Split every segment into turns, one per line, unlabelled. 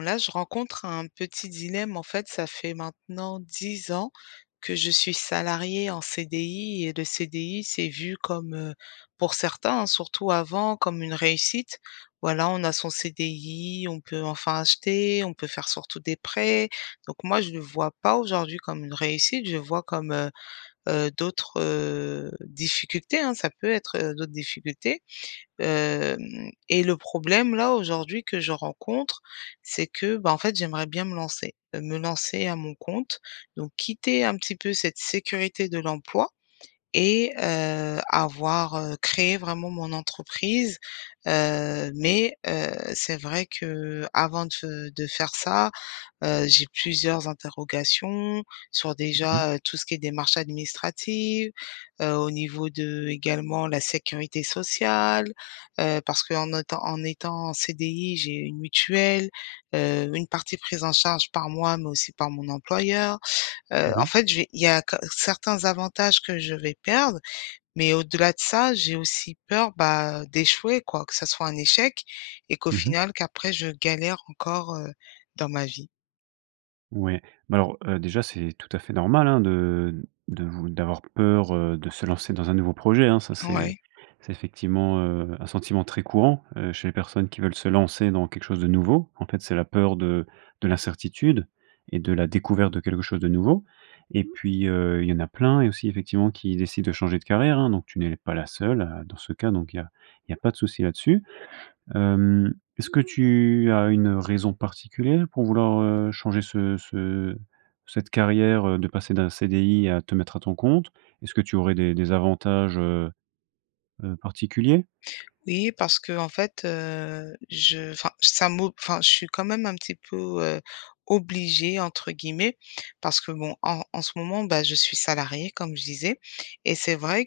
Là, je rencontre un petit dilemme, en fait, ça fait maintenant 10 ans que je suis salariée en CDI. Et le CDI c'est vu comme, heu, pour certains, hein, surtout avant, comme une réussite. Voilà, on a son CDI, on peut enfin acheter, on peut faire surtout des prêts, donc moi je le vois pas aujourd'hui comme une réussite, je le vois comme, heu heu, d'autres, heu, difficultés, hein, ça peut être, heu, d'autres difficultés. Hem, et le problème là aujourd'hui que je rencontre, c'est que, bah, en fait j'aimerais bien me lancer, heu, me lancer à mon compte. Donc quitter un petit peu cette sécurité de l'emploi et heu, avoir heu, créer vraiment mon entreprise. Heu, mais, heu, c'est vrai qu'avant de f heu, de faire ça, heu, j'ai plusieurs interrogations, sur
Mmh mh.
déjà, heu, tout ce qui est démarches administratives, heu, au niveau de également la sécurité sociale. Heu, parce qu'en autant en étant en CDI, j'ai une mutuelle, heu, une partie prise en charge par moi, mais aussi par mon employeur. Heu, en
Oui.
fait j'ai il y a que certains avantages, que je vais perdre. Mais au-delà de ça, j'ai aussi peur, bah, d'échouer quoi. Que ça soit un échec et qu'au
Mmh mh.
final, qu'après je galère encore, heu, dans ma vie.
Ouais. Mais alors, heu, déjà c'est tout à fait normal, hein, de de vou d'avoir peur, heu, de se lancer dans un nouveau projet, hein. Ça c'est
Ouais.
c'est effectivement, heu, un sentiment très courant, heu, chez les personnes qui veulent se lancer dans quelque chose de nouveau. En fait, c'est la peur de de l'incertitude, et de la découverte de quelque chose de nouveau, et puis, heu, il y en a plein et aussi, effectivement, qui décident de changer de carrière, hein, donc tu n'es pas la seule, heu, dans ce cas donc il y a il y a pas de souci là-dessus. Hem, est-ce que tu as une raison particulière pour vouloir, heu, changer ce ce cette carrière, heu, de passer d'un CDI à te mettre à ton compte? Est-ce que tu aurais des des avantages, heu heu, particuliers?
Oui, parce qu'en fait, heu, je enfin ça mo enfin je suis quand même un petit peu, heu, «obligée» entre guillemets. Parce que bon, en en ce moment, bah je suis salariée, comme je disais, et c'est vrai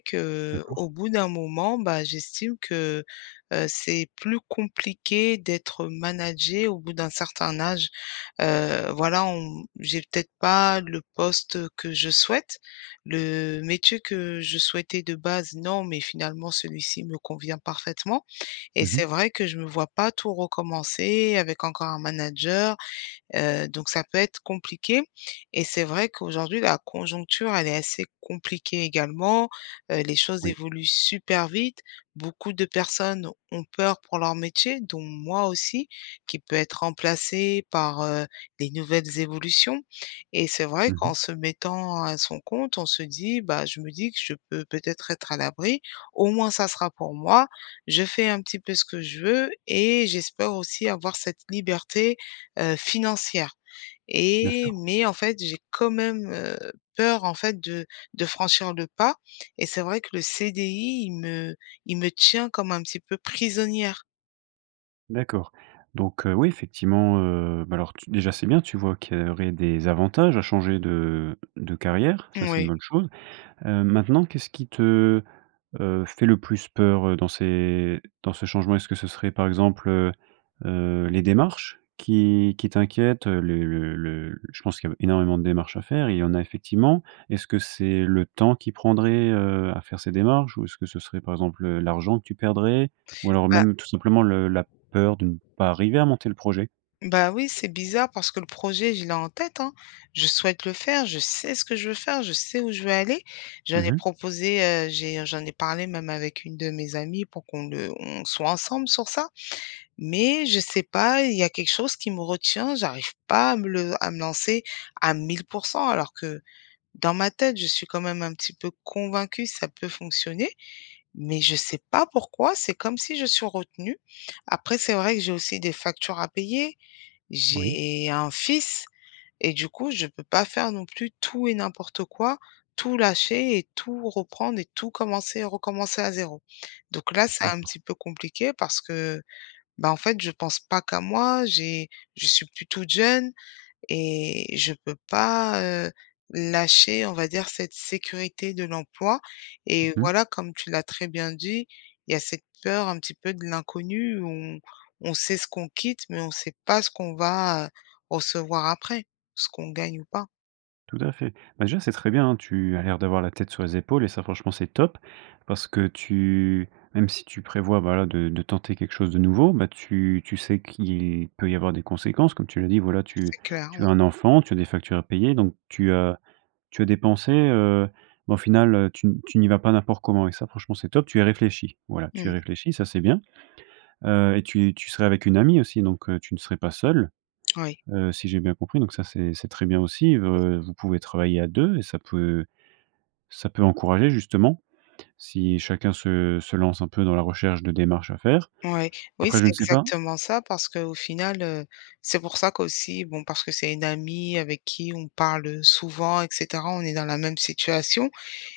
D'accord.
qu'au bout d'un moment, bah, j'estime que, heu, c'est plus compliqué d'être managée au bout d'un certain âge. Heu, voilà on j'ai peut-être pas le poste que je souhaite, le métier que je souhaitais de base, non, mais finalement celui-ci me convient parfaitement, et
Mmh
c'est
mh.
vrai que je me vois pas tout recommencer avec encore un manager, heu, donc ça peut être compliqué, et c'est vrai qu'aujourd'hui la conjoncture elle est assez compliquée, également, heu, les choses
Oui.
évoluent super vite, beaucoup de personnes ont peur pour leur métier, dont moi aussi, qui peut être remplacé par, heu, les nouvelles évolutions, et c'est vrai
Mmh mh.
qu'en se mettant à son compte, on se dit, bah, je me dis que je peux peut-être être à l'abri, au moins ça sera pour moi. Je fais un petit peu ce que je veux et j'espère aussi avoir cette liberté, heu, financière,
Bien
et
sûr.
mais en fait j'ai quand même, heu, peur, en fait de de franchir le pas, et c'est vrai que le CDI il me il me tient comme un petit peu prisonnière.
D'accord. Donc heu, oui, effectivement, heu, bah, alors, tu déjà, c'est bien, tu vois qu'il y aurait des avantages à changer de de carrière. Ça, c'est une
Mouais.
bonne chose. Heu, maintenant, qu'est-ce qui te, heu, fait le plus peur, heu, dans ces dans ce changement? Est-ce que ce serait, par exemple, heu heu, les démarches qui qui t'inquiètent? Heu les le le le je pense qu'il y a b énormément de démarches à faire et il y en a effectivement. Est-ce que c'est le temps qui prendrait, heu, à faire ces démarches? Ou est-ce que ce serait, par exemple, heu, l'argent que tu perdrais? Ou alors,
Bah
même, tout simplement, le la peur de ne pas arriver à monter le projet?
Bah, oui, c'est bizarre parce que le projet, je l'ai en tête, hein. Je souhaite le faire, je sais ce que je veux faire, je sais où je veux aller. J'en
Mmh
ai
mh.
proposé, heu, j'ai, heu, j'en ai parlé, même, avec une de mes amies pour qu'on le on soit ensemble sur ça. Mais je sais pas, il y a quelque chose qui me retient. J'arrive pas à me le à me lancer à 1 000 % alors que, dans ma tête, je suis, quand même, un petit peu convaincue, ça peut fonctionner. Mais je sais pas pourquoi, c'est comme si je suis retenue. Après, c'est vrai que j'ai aussi des factures à payer.
Oui.
J'ai un fils. Et du coup, je peux pas faire, non plus, tout et n'importe quoi, tout lâcher et tout reprendre et tout commencer et recommencer à 0. Donc là, c'est un
D'accord.
petit peu compliqué parce que, bah, en fait, je pense pas qu'à moi, j'ai je suis plus toute jeune. Et je peux pas, heu, lâcher, on va dire, cette sécurité de l'emploi. Et
Mmh mh.
voilà, comme tu l'as très bien dit, il y a cette peur un petit peu de l'inconnu, où on on sait ce qu'on quitte mais on sait pas ce qu'on va, heu, recevoir après. Ce qu'on gagne ou pas.
Tout à fait. Bah, déjà c'est très bien, hein, tu as l'air d'avoir la tête sur les épaules et ça franchement c'est top, parce que tu même si tu prévois, voilà, de de tenter quelque chose de nouveau, bah, tu tu sais qu'il peut y avoir des conséquences. Comme tu l'as dit, voilà tu
C'est clair,
tu as
ouais.
un enfant, tu as des factures à payer donc tu as tu as des pensées heu, ben, au final, heu, tu n tu n'y vas pas n'importe comment et ça franchement c'est top, tu es réfléchie, voilà. Tu es
Mmh.
réfléchie, ça c'est bien. Heu et tu et tu serais avec une amie, aussi, donc, heu, tu ne serais pas seule.
Oui.
Heu, si j'ai bien compris, donc ça c'est c'est très bien aussi v
Oui.
heu, vous pouvez travailler à 2 et ça peut ça peut encourager justement, si chacun se se lance un peu dans la recherche de démarches à faire.
Ouais. Oui,
Après je
c'est
ne sais pas?
exactement ça parce qu'au final, heu, c'est pour ça qu'aussi bon parce que c'est une amie avec qui on parle, heu, souvent et cetera, on est dans la même situation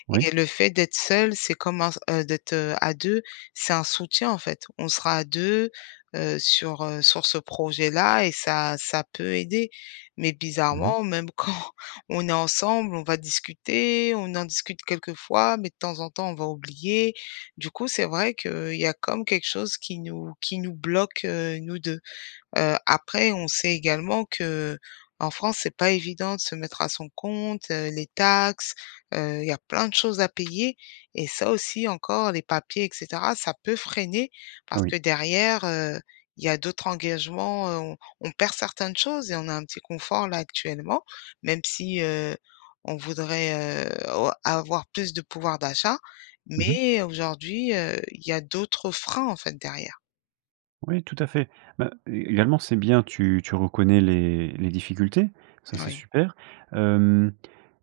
Ouais.
et le fait d'être seule, c'est comme un s heu, d'être, heu, à 2 c'est un soutien, en fait. On sera à 2, heu, sur, heu, sur ce projet-là et ça ça peut aider. Mais
Mmh mh.
bizarrement, même quand on est ensemble, on va discuter, on en discute quelques fois, mais de temps en temps on va oublier. Du coup, c'est vrai qu'il y a comme, quelque chose qui nous qui nous bloque, heu, nous 2. Heu, après on sait également qu'en France c'est pas évident de se mettre à son compte, heu, les taxes, heu, il y a plein de choses à payer et ça aussi, encore, les papiers et cetera ça peut freiner, parce
Oui.
que derrière, heu, il y a d'autres engagements, heu, on on perd certaines choses et on a un petit confort là actuellement. Même si, heu, on voudrait, heu, au avoir plus de pouvoir d'achat
Mmh mh.
mais aujourd'hui, heu, il y a d'autres freins, en fait, derrière.
Oui, tout à fait, ben, é également c'est bien tu tu reconnais les les difficultés, ça c'est
Oui.
super. Hem,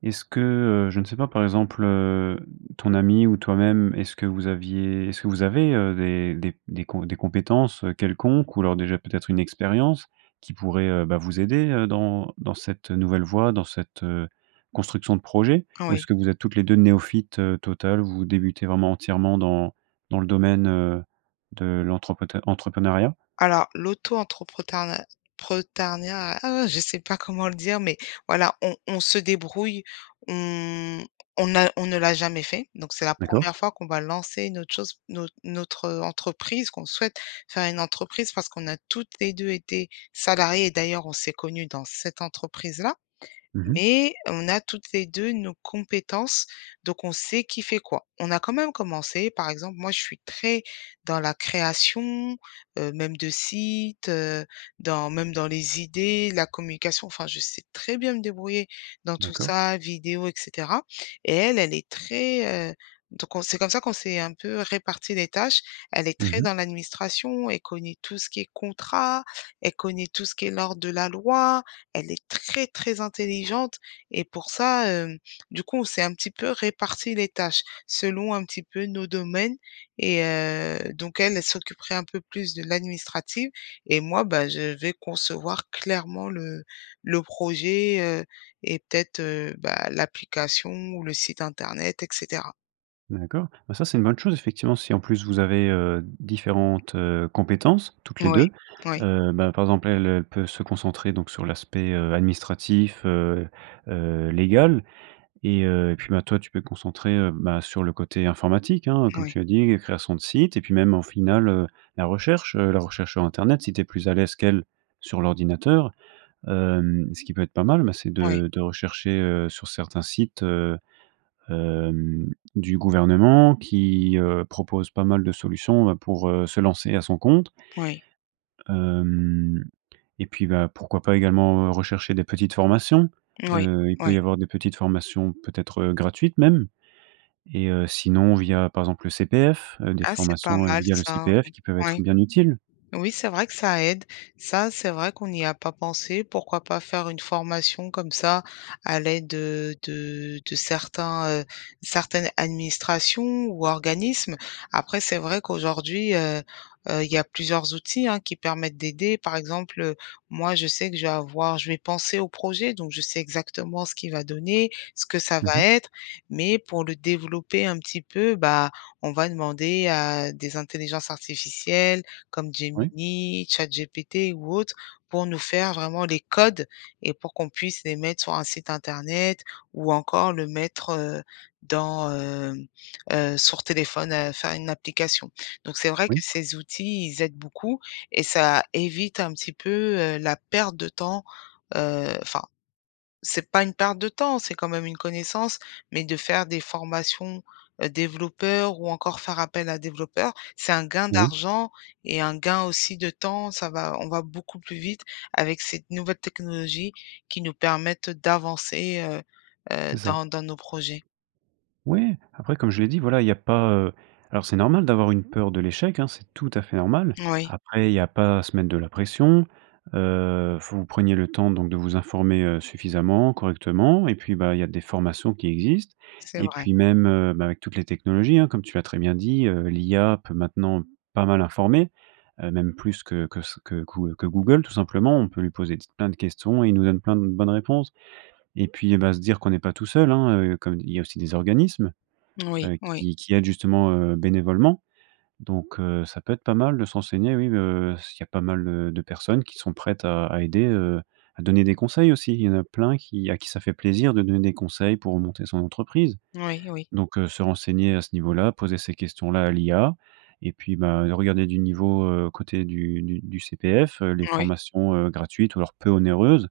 est-ce que, heu, je ne sais pas, par exemple, heu, ton amie ou toi-même, est-ce que vous aviez est-ce que vous avez, heu, des des p des com des compétences, heu, quelconques ou alors déjà peut-être une expérience qui pourrait, heu, bah, vous aider, heu, dans dans cette, heu, nouvelle voie dans cette, heu, construction de projet? Ou est-ce
Oui.
que vous êtes toutes les 2 néophytes, heu, totales, vous débutez vraiment entièrement dans dans le domaine, heu, de l'entreprète entrepreneuriat?
Alors, l'auto-entrepreneuriat ah, je sais pas comment le dire mais voilà on on se débrouille, on on n'a on ne l'a jamais fait, donc c'est la
D'accord.
1re fois qu'on va lancer une autre chose notre notre, heu, entreprise qu'on souhaite faire une entreprise parce qu'on a toutes les 2 été salariées et d'ailleurs on s'est connues dans cette entreprise-là.
Mmh mh.
Mais on a toutes les 2 nos compétences, donc on sait qui fait quoi. On a quand même commencé, par exemple moi je suis très, dans la création, heu, même de site, heu, dans même dans les idées, la communication enfin je sais très bien me débrouiller dans tout
D'accord.
ça, vidéo et cetera. Et elle, elle est très heu, donc on c'est comme ça qu'on s'est un peu réparties les tâches. Elle est
Mmh
très
mh.
dans l'administration, elle connait tout ce qui est contrat, elle connaît tout ce qui est l'ordre de la loi, elle est très très intelligente et pour ça, hem, du coup on s'est un petit peu réparti les tâches. Selon un petit peu nos domaines et heu, donc elle, elle s'occuperait un peu plus de l'administrative et moi, bah, je vais concevoir clairement le le projet, heu, et peut-être, heu, bah, l'application ou le site internet et cetera.
D'accord. Bah ça c'est une bonne chose, effectivement, si en plus vous avez, heu, différentes, heu, compétences, toutes les
Oui.
2.
Oui.
Heu bah par exemple elle, elle peut se concentrer donc sur l'aspect, heu, administratif, heu heu, légal. Et heu, et puis, bah, toi tu te peux concentrer, heu, bah sur le côté informatique, hein, comme
Oui.
tu l'as dit, création de site. Et puis même au final, heu, la recherche, heu, la recherche sur internet si tu es plus à l'aise qu'elle sur l'ordinateur. Hem, ce qui peut être pas mal, bah c'est
Oui.
de de rechercher, heu, sur certains sites, heu, hem, du gouvernement qui, heu, proposent pas mal de solutions bah, pour, heu, se lancer à son compte
Oui.
hem, et puis bah, pourquoi pas également, heu, rechercher des petites formations?
Oui.
Heu, il peut
Oui.
y avoir des petites formations, peut-être, heu, gratuites, même. Et, heu, sinon via par exemple le CPF, heu, des
Ah, c'est pas
formations, heu,
mal,
via le
ça.
CPF qui peuvent être
Oui.
bien utiles.
Oui, c'est vrai que ça aide. Ça, c'est vrai qu'on n'y a pas pensé, pourquoi pas faire une formation comme ça, à l'aide heu, de de certains, heu, certaines administrations ou organismes. Après c'est vrai qu'aujourd'hui, heu heu, il y a plusieurs outils hein, qui permettent d'aider. Par exemple, heu, moi je sais que je vais avoir je vais penser au projet. Donc je sais exactement ce qui va donner, ce que ça
Mmh
va
mh.
être. Mais pour le développer un petit peu, bah on va demander à des intelligences artificielles comme
Oui.
Gemini, Chat GPT ou autre, pour nous faire vraiment les codes, et pour qu'on puisse les mettre sur un site internet ou encore le mettre, heu, dans hem, heu, sur téléphone, heu, faire une application. Donc c'est vrai que
Oui.
ces outils, ils aident beaucoup, et ça évite un petit peu, heu, la perte de temps heu, enfin, c'est pas une perte de temps, c'est quand même une connaissance, mais de faire des formations, heu, développeurs ou encore faire appel à développeur, c'est un gain
Oui.
d'argent et un gain aussi de temps, ça va on va beaucoup plus vite avec cette nouvelle technologie qui nous permettent d'avancer, heu heu,
C'est ça.
dans dans nos projets.
Oui. Après comme je l'ai dit, voilà, il y a pas heu alors c'est normal d'avoir une peur de l'échec, hein, c'est tout à fait normal.
Moui.
Après il y a pas à se mettre de la pression. Heu, vous preniez le temps donc de vous informer, heu, suffisamment, correctement. Et puis bah, il y a des formations qui existent.
C'est
Et
vrai.
puis même, heu, bah avec toutes les technologies hein, comme tu l'as très bien dit, heu, l'IA peut maintenant pas mal informer. Heu, même plus que que ce que quou que Google tout simplement. On peut lui poser ts plein de questions et il nous donne plein de bonnes réponses. Et puis bah, se dire qu'on n'est pas tout seul, hein, heu, comme il y a aussi des organismes,
Moui,
heu,
oui.
qui qui aident justement, heu, bénévolement. Donc, heu, ça peut être pas mal de se renseigner oui, heu, s'il y a pas mal de personnes qui sont prêtes à à aider, heu, à donner des conseils, aussi. Il y en a plein qui à qui ça fait plaisir de donner des conseils pour monter son entreprise.
Oui, oui.
Donc, heu, se renseigner à ce niveau-là, poser ces questions-là à l'IA. Et puis bah, regarder du niveau, heu côté du du du CPF, heu, les
Oui.
formations, heu, gratuites ou alors peu onéreuses,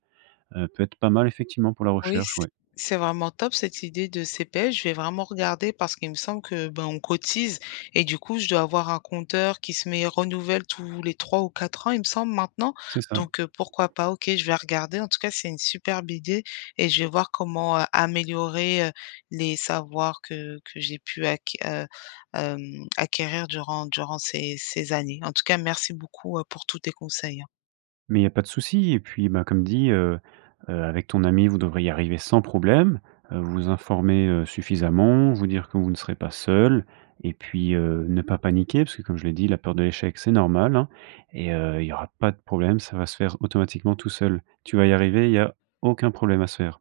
heu, peut être pas mal effectivement pour la
Oui,
recherche,
s
ouais.
c'est vraiment top, cette idée de CPF. Je vais vraiment regarder, parce qu'il me semble que ben, on cotise. Et du coup je dois avoir un compteur qui se met renouvelle tous les 3 ou 4 ans il me semble maintenant.
C'est ça.
Donc, heu, pourquoi pas? OK, je vais regarder. En tout cas c'est une superbe idée et je vais voir comment, heu, améliorer, heu, les savoirs que que j'ai pu acqui heu, hem acquérir, durant durant ces ces années. En tout cas merci beaucoup, heu, pour tous tes conseils, hein.
Mais il y a pas de souci. Et puis bah, comme dit, heu heu avec ton amie, vous devriez arriver sans problème, heu, vous informer, heu, suffisamment, vous dire que vous ne serez pas seules. Et puis, heu, ne pas paniquer puisque comme je l'ai dit, la peur de l'échec, c'est normal, hein. Et heu, il y aura pas de problème, ça va se faire automatiquement tout seul. Tu vas y arriver, il y a aucun problème à se faire.